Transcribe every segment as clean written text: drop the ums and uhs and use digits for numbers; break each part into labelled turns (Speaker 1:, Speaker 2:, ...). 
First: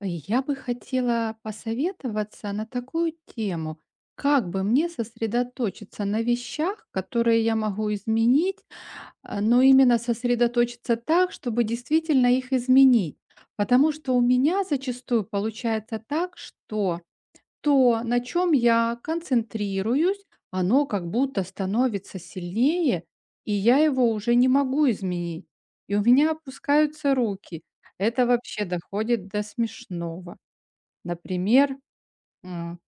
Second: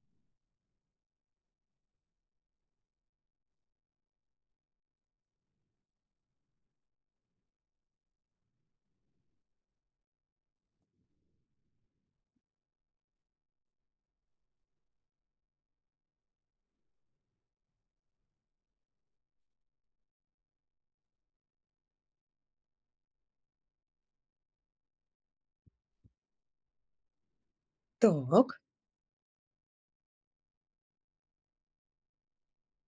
Speaker 1: Я бы хотела посоветоваться на такую тему. Как бы мне сосредоточиться на вещах, которые я могу изменить, но именно сосредоточиться так, чтобы действительно их изменить. Потому что у меня зачастую получается так, что то, на чем я концентрируюсь, оно как будто становится сильнее, и я его уже не могу изменить. И у меня опускаются руки. Это
Speaker 2: Так,
Speaker 1: вообще доходит до смешного. Например, м,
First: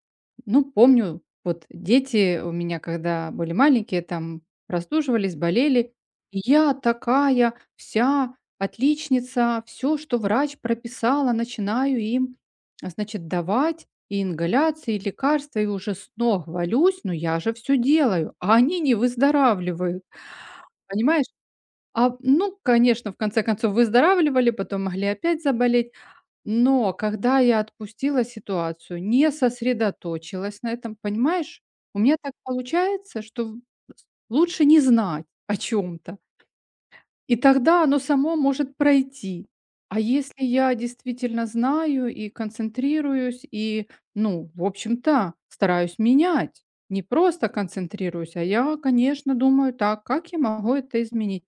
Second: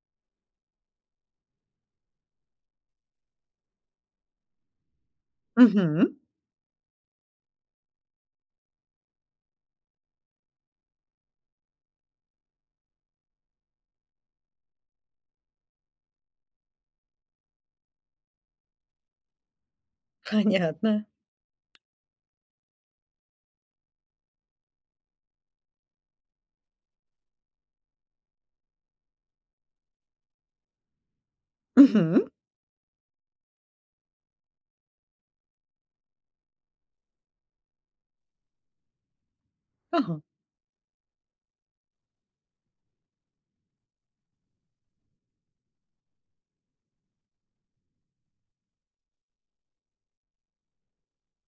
Speaker 1: ну, помню, вот дети у меня, когда были маленькие, там простуживались, болели.
Speaker 2: мгм,
Speaker 1: И я такая вся отличница, все, что врач прописала, начинаю им, значит, давать и ингаляции, и лекарства, и уже с ног валюсь, но я же все делаю, а они не выздоравливают.
Speaker 2: понятно.
Speaker 1: Понимаешь? Ну, конечно, в конце концов выздоравливали, потом могли опять заболеть. Но когда я отпустила ситуацию, не сосредоточилась на этом, понимаешь, у меня
Speaker 2: Мгм,
Speaker 1: так получается, что лучше не знать о чем-то, и тогда оно само может пройти. А
Speaker 2: ага,
Speaker 1: если я действительно знаю и концентрируюсь, и, ну, в общем-то, стараюсь менять, не просто концентрируюсь, а я, конечно, думаю так, как я могу это изменить.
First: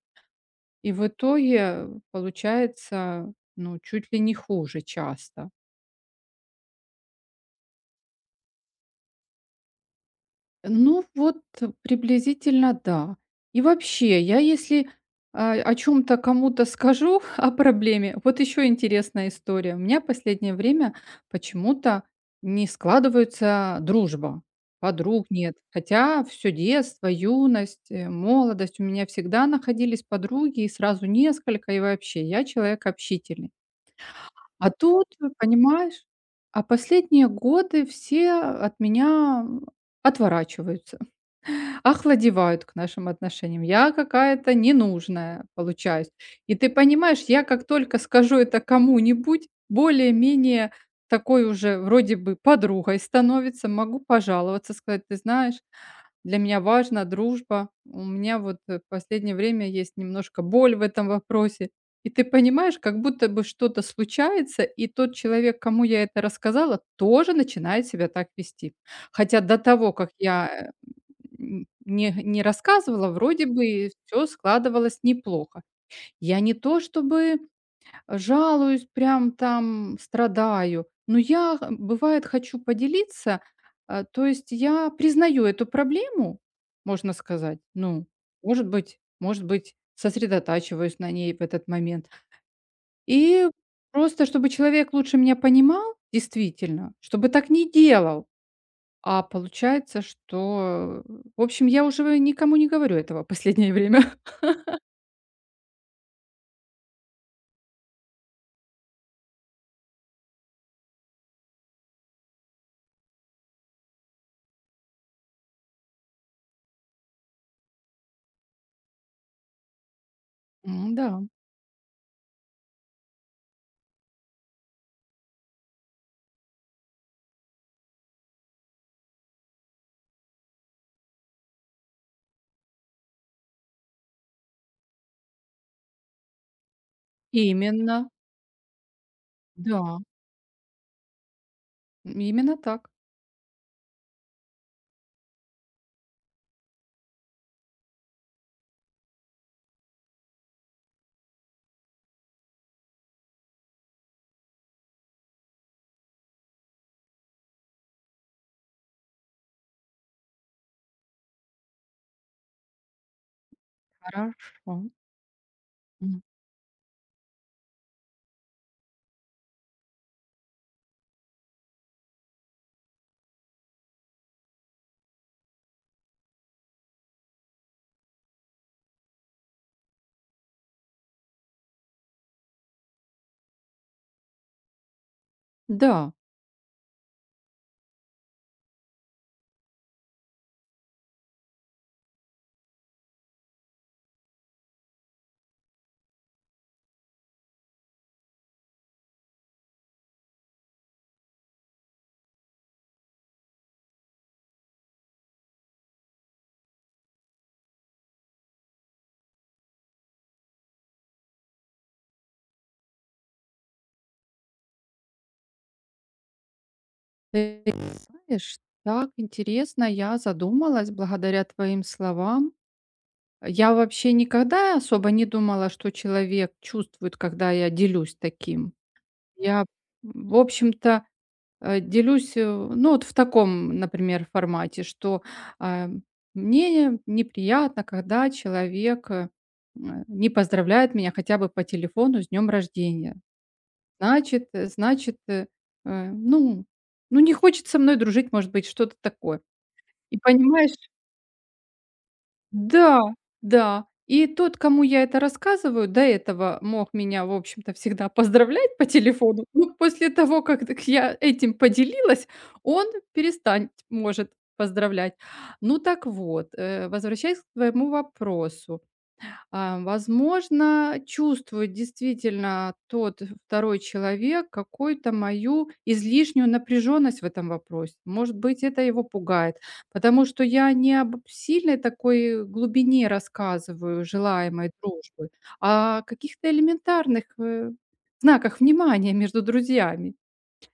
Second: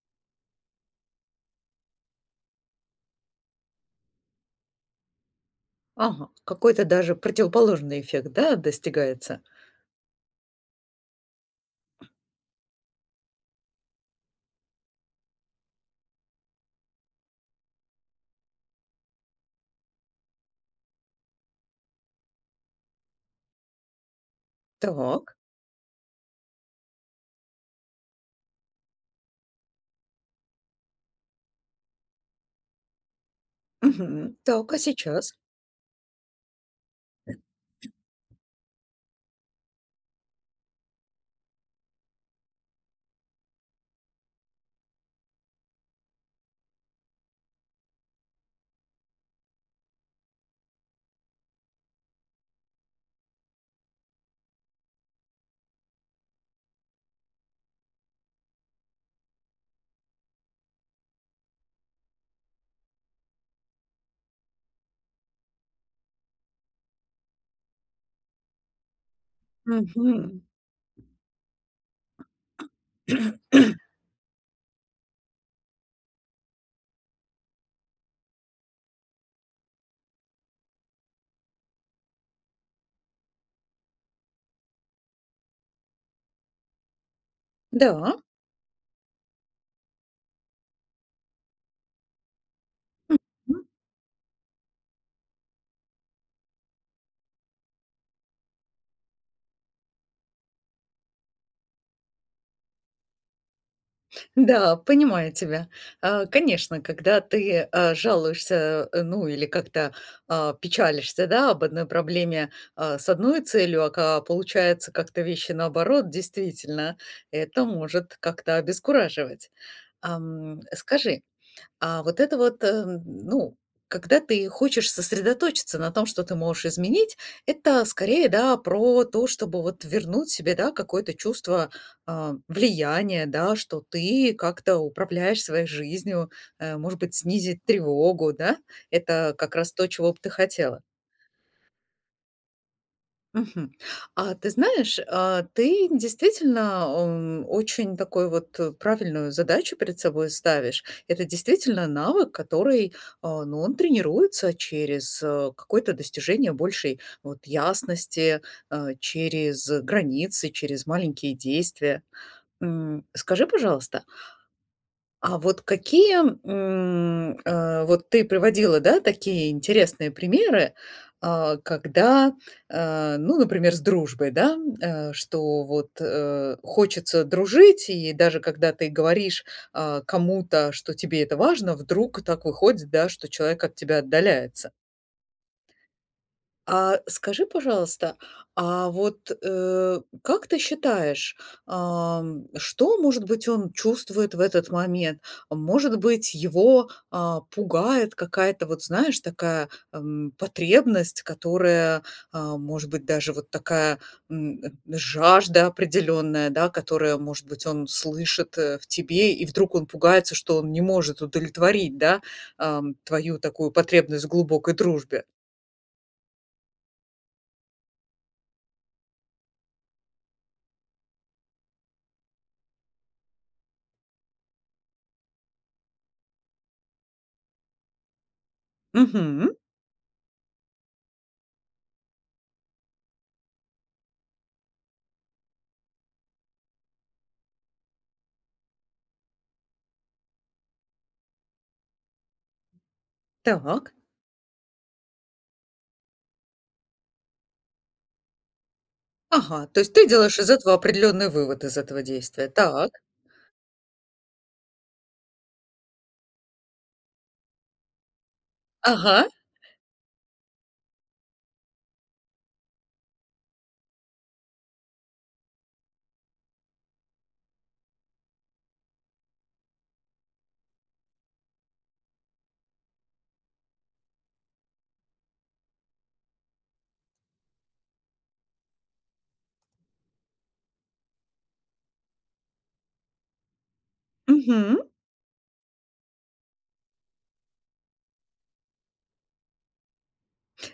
Speaker 1: И в итоге получается, ну, чуть ли не хуже часто.
Speaker 2: ага. Какой-то даже противоположный эффект, да, достигается?
Speaker 1: Ну вот, приблизительно да. И вообще, я если, о чем то кому-то скажу, о проблеме вот еще интересная история. У меня последнее время почему-то не складывается дружба. Подруг
Speaker 2: Так,
Speaker 1: нет. Хотя все детство, юность, молодость у меня всегда находились подруги, и сразу несколько, и вообще, я человек общительный.
Speaker 2: мгм, так,
Speaker 1: А
Speaker 2: а
Speaker 1: тут,
Speaker 2: сейчас?
Speaker 1: понимаешь, а последние годы все от меня отворачиваются, охладевают к нашим отношениям. Я какая-то ненужная получаюсь. И ты понимаешь, я как только скажу это кому-нибудь, более-менее такой уже вроде бы подругой становится, могу пожаловаться, сказать, ты знаешь, для меня важна дружба, у меня вот в последнее время есть немножко боль в этом вопросе. И ты понимаешь, как будто бы что-то случается, и тот человек, кому я это рассказала, тоже начинает себя так вести. Хотя до того, как
Speaker 2: Мгм,
Speaker 1: я н не не рассказывала, вроде бы все складывалось неплохо. Я не то чтобы жалуюсь, прям там страдаю, но я, х бывает, хочу поделиться. То есть я признаю эту проблему, можно сказать. Ну,
Speaker 2: да,
Speaker 1: может быть, сосредотачиваюсь на ней в этот момент. И
Speaker 2: м,
Speaker 1: просто чтобы человек лучше меня понимал, действительно, чтобы так не делал. А получается, что, в общем, я уже никому не говорю этого последнее время.
Speaker 2: да, понимаю тебя. Конечно, когда ты, жалуешься, ну, или как-то, печалишься, да, об одной проблеме, с одной целью, а ка получается как-то вещи наоборот, действительно, это может как-то обескураживать.
Speaker 1: Да.
Speaker 2: Скажи, а вот это вот, ну, когда ты хочешь сосредоточиться на том, что ты можешь изменить, это скорее, да, про то, чтобы вот вернуть себе, да, какое-то чувство влияния, да, что ты как-то управляешь своей жизнью, может быть, снизить
Speaker 1: Именно,
Speaker 2: тревогу, да, это как раз то,
Speaker 1: да,
Speaker 2: чего бы ты хотела.
Speaker 1: именно так.
Speaker 2: Мгм. А ты знаешь, ты действительно, очень такой вот, правильную задачу перед собой ставишь. Это действительно навык, который, ну, он тренируется через какое-то достижение большей вот ясности, через границы, через маленькие действия. Скажи, пожалуйста,
Speaker 1: Хорошо.
Speaker 2: а вот какие,
Speaker 1: М.
Speaker 2: вот ты приводила, да, такие интересные примеры, когда, ну, например, с дружбой, да, что вот хочется дружить, и даже когда ты говоришь кому-то, что тебе это важно, вдруг так выходит, да, что человек от тебя отдаляется.
Speaker 1: Да,
Speaker 2: А скажи, пожалуйста, а вот, как ты считаешь, что, может быть, он чувствует в этот момент? Может быть, его, пугает какая-то, вот знаешь, такая, потребность, которая, может быть, даже вот такая, жажда определенная, да, которая, может быть, он слышит, в тебе, и вдруг он пугается, что он не может удовлетворить, да, твою такую потребность в глубокой дружбе.
Speaker 1: ты знаешь, так интересно, я задумалась благодаря твоим словам. Я вообще никогда особо не думала, что человек чувствует, когда я делюсь таким.
Speaker 2: Мгм.
Speaker 1: Я, в общем-то. Делюсь, ну, вот в таком, например, формате, что, а, мне неприятно, когда человек, не поздравляет меня хотя бы по телефону с днем рождения.
Speaker 2: Так.
Speaker 1: Значит, значит, э, ну ну, не хочет со мной дружить, может быть, что-то такое.
Speaker 2: Ага, то есть ты
Speaker 1: И
Speaker 2: делаешь из
Speaker 1: понимаешь,
Speaker 2: этого определенный вывод, из этого действия. Так.
Speaker 1: да, да. И тот, кому я это рассказываю, до этого мог меня, в общем-то, всегда поздравлять по
Speaker 2: Ага.
Speaker 1: телефону. Но после того, как так я этим поделилась, он перестать может поздравлять. Ну так вот, возвращаясь к твоему вопросу. Возможно, чувствует действительно тот второй человек какую-то мою излишнюю напряженность в этом вопросе. Может быть, это его пугает, потому что я не об сильной такой глубине рассказываю желаемой
Speaker 2: Мгм.
Speaker 1: дружбы, а о каких-то элементарных знаках внимания между друзьями.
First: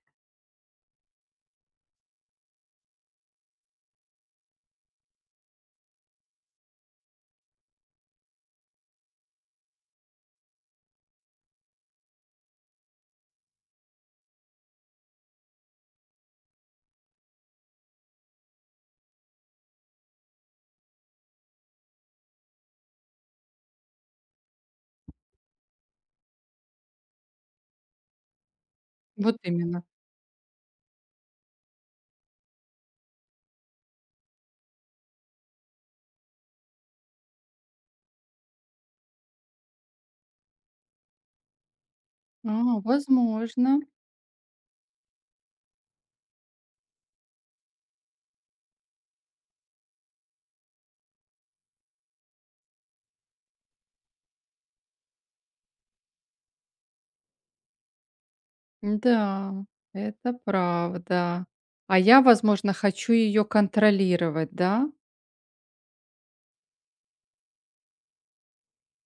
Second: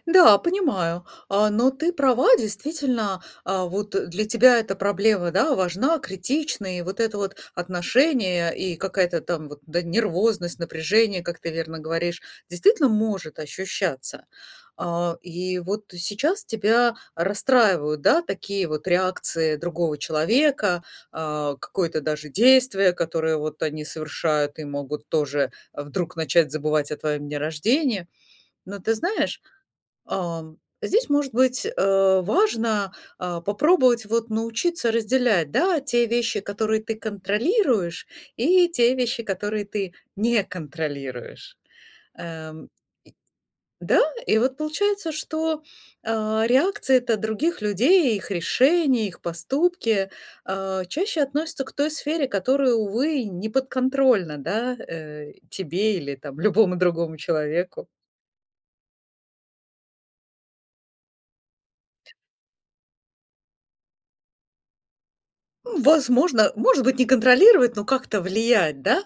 Speaker 2: Да, понимаю. Но ты права, действительно, вот для тебя эта проблема, да, важна, критична, и вот это вот отношение и какая-то там вот, да, нервозность, напряжение, как ты верно говоришь, действительно может ощущаться. И вот сейчас тебя расстраивают, да, такие вот реакции другого человека, какое-то даже действие, которое вот они совершают и могут тоже вдруг начать забывать о твоем дне рождения. Но ты
Speaker 1: Вот
Speaker 2: знаешь,
Speaker 1: именно.
Speaker 2: Здесь, может быть, важно, попробовать вот научиться разделять, да, те вещи, которые ты контролируешь, и те вещи, которые ты не контролируешь. Эм,
Speaker 1: А, возможно.
Speaker 2: да, и вот получается, что, реакции это других людей, их решения, их поступки, чаще относятся к той сфере, которая, увы, не подконтрольна, да, тебе или там любому другому человеку.
Speaker 1: Да, это правда. А я, возможно, хочу ее контролировать, да?
Speaker 2: Возможно, может быть, не контролировать, но как-то влиять, да?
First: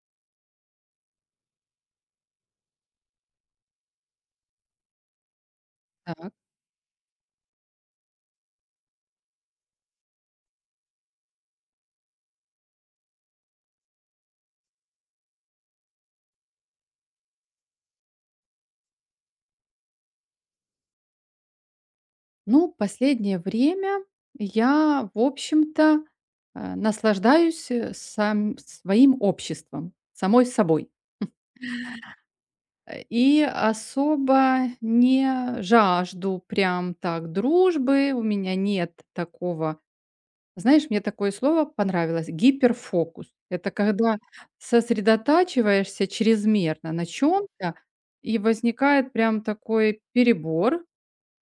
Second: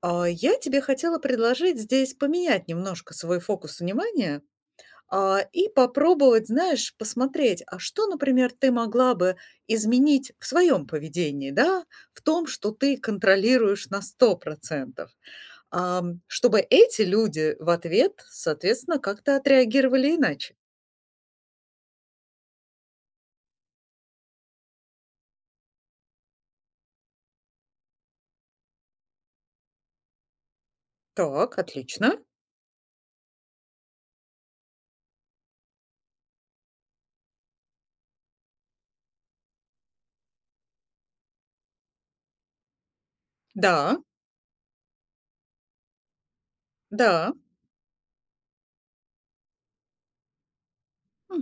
Speaker 2: Я тебе хотела предложить здесь поменять немножко свой фокус внимания, и
Speaker 1: Так.
Speaker 2: попробовать, знаешь, посмотреть, а что, например, ты могла бы изменить в своем поведении, да, в том, что ты контролируешь на 100, чтобы эти люди в ответ, соответственно, как-то отреагировали иначе.
Speaker 1: Ну, последнее время я, в общем-то, наслаждаюсь сам своим обществом, самой собой.
Speaker 2: Так, отлично.
Speaker 1: И особо не жажду прям так дружбы, у меня нет такого. Знаешь, мне такое слово понравилось – гиперфокус. Это
Speaker 2: Да,
Speaker 1: когда сосредотачиваешься чрезмерно на
Speaker 2: да,
Speaker 1: чем-то, и возникает прям такой перебор.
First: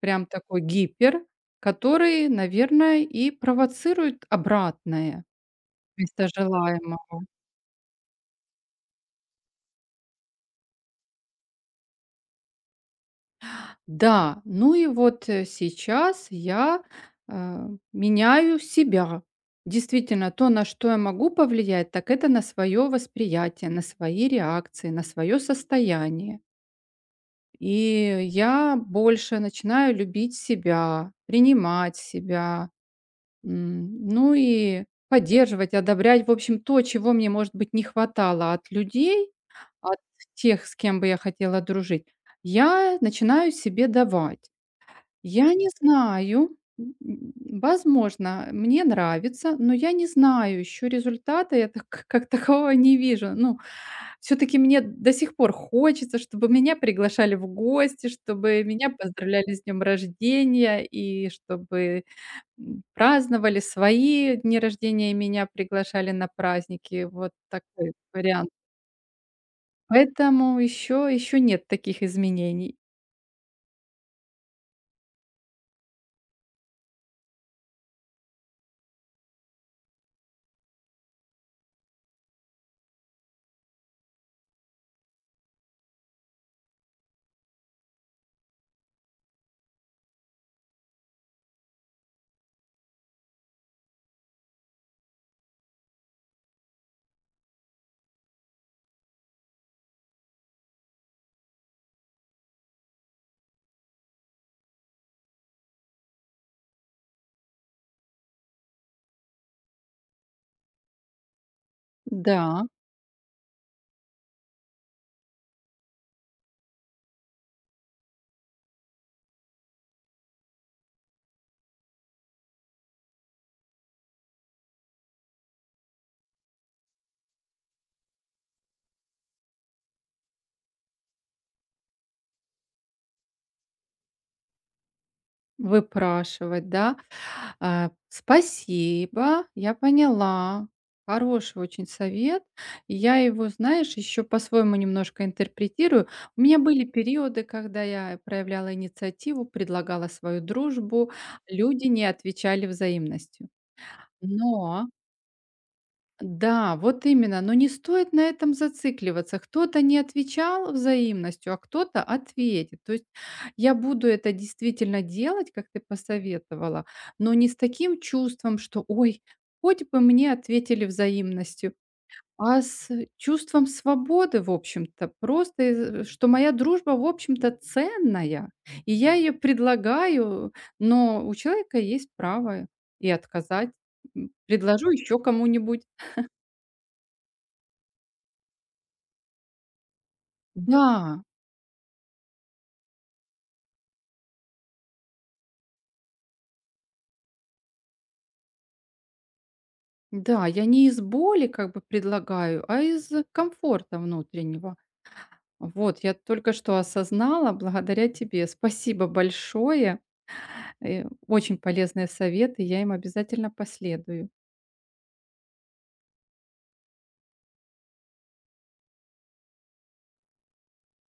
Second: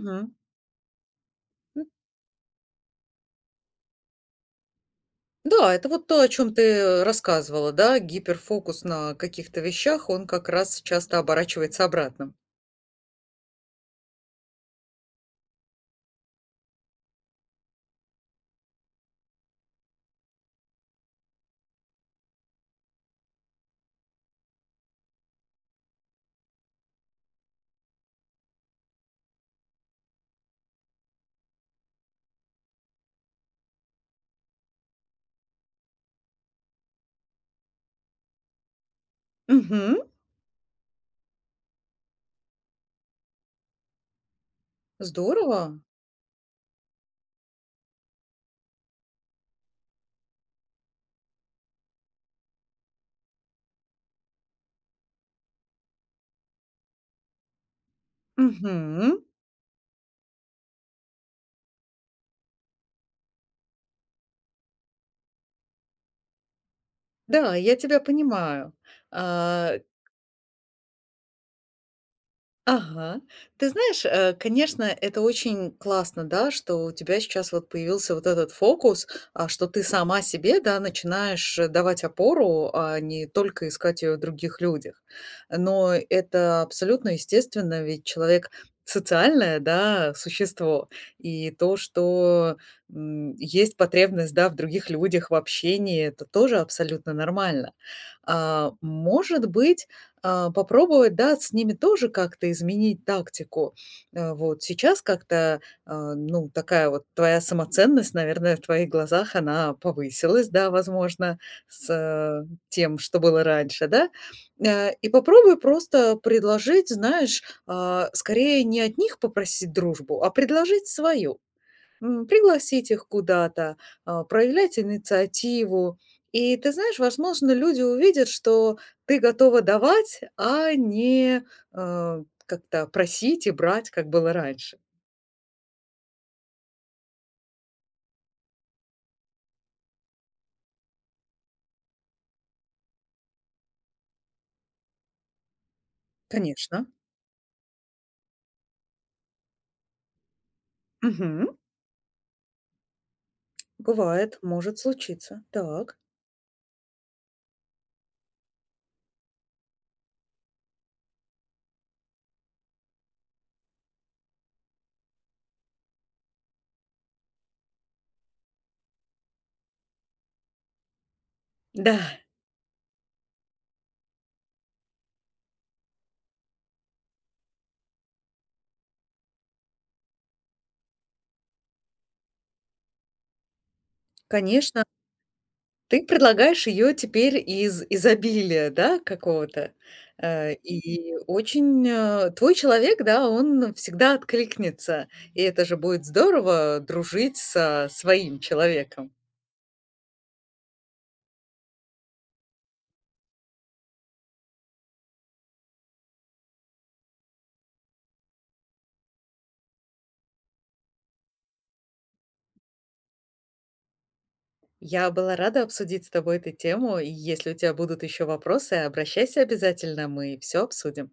Speaker 1: Прям такой гипер, который, наверное, и провоцирует обратное
Speaker 2: Да, это вот то, о
Speaker 1: вместо
Speaker 2: чем ты
Speaker 1: желаемого.
Speaker 2: рассказывала, да, гиперфокус на каких-то вещах, он как раз часто оборачивается обратным.
Speaker 1: Да, ну и вот, сейчас я, меняю себя. Действительно, то, на что я могу повлиять, так это на свое восприятие, на свои реакции, на свое состояние. И я больше начинаю любить себя, принимать себя, ну и поддерживать, одобрять, в общем, то, чего мне, может быть, не хватало от людей,
Speaker 2: Мгм.
Speaker 1: от тех, с кем бы я хотела дружить, я начинаю себе давать. Я не
Speaker 2: Здорово.
Speaker 1: знаю, м, м, возможно, мне нравится, но я не знаю еще результата, я так как такового не вижу. Ну, все-таки мне до сих пор хочется, чтобы меня приглашали в гости, чтобы меня
Speaker 2: Мгм.
Speaker 1: поздравляли с днем рождения и чтобы праздновали свои дни рождения, и меня приглашали на праздники. Вот
Speaker 2: Да, я
Speaker 1: такой
Speaker 2: тебя
Speaker 1: вариант.
Speaker 2: понимаю. А,
Speaker 1: Поэтому еще нет таких изменений.
Speaker 2: Ага. Ты знаешь, конечно, это очень классно, да, что у тебя сейчас вот появился вот этот фокус, что ты сама себе, да, начинаешь давать опору, а не только искать ее в других людях. Но это абсолютно естественно, ведь человек социальное, да, существо. И то, что есть потребность, да, в других людях, в общении, это тоже абсолютно нормально. Может быть, попробовать, да, с ними тоже как-то изменить тактику. Вот сейчас как-то, ну, такая вот твоя самоценность, наверное, в твоих глазах она повысилась, да, возможно, с
Speaker 1: Да,
Speaker 2: тем, что было раньше, да. И попробуй просто предложить, знаешь, скорее не от них попросить дружбу, а предложить свою. Пригласить их куда-то, проявлять инициативу. И ты знаешь, возможно, люди увидят, что ты готова давать, а не, как-то просить и брать, как было раньше.
Speaker 1: выпрашивать, да. А, спасибо, я поняла. Хороший очень совет. Я его, знаешь, еще по-своему немножко интерпретирую. У меня были
Speaker 2: Конечно.
Speaker 1: периоды, когда я проявляла инициативу, предлагала свою дружбу,
Speaker 2: Мгм.
Speaker 1: люди не отвечали взаимностью.
Speaker 2: Бывает, может
Speaker 1: Но
Speaker 2: случиться. Так.
Speaker 1: да, вот именно, но не стоит на этом зацикливаться. Кто-то не отвечал взаимностью, а кто-то ответит. То есть я буду это действительно делать, как ты посоветовала, но не с таким чувством, что ой, хоть бы мне ответили взаимностью,
Speaker 2: Да,
Speaker 1: а с чувством свободы, в общем-то, просто, что моя дружба, в общем-то, ценная, и я ее предлагаю, но у человека есть право и отказать.
Speaker 2: конечно.
Speaker 1: Предложу еще кому-нибудь.
Speaker 2: Ты предлагаешь ее теперь из изобилия, да, какого-то.
Speaker 1: Да,
Speaker 2: И очень, твой человек, да, он всегда откликнется, и это же будет здорово дружить со своим человеком.
Speaker 1: да, я не из боли как бы предлагаю, а из комфорта внутреннего. Вот, я только что осознала благодаря тебе. Спасибо большое. Очень полезные советы, я им обязательно последую.
Speaker 2: Я была рада обсудить с тобой эту тему, и если у тебя будут еще вопросы, обращайся обязательно, мы все обсудим.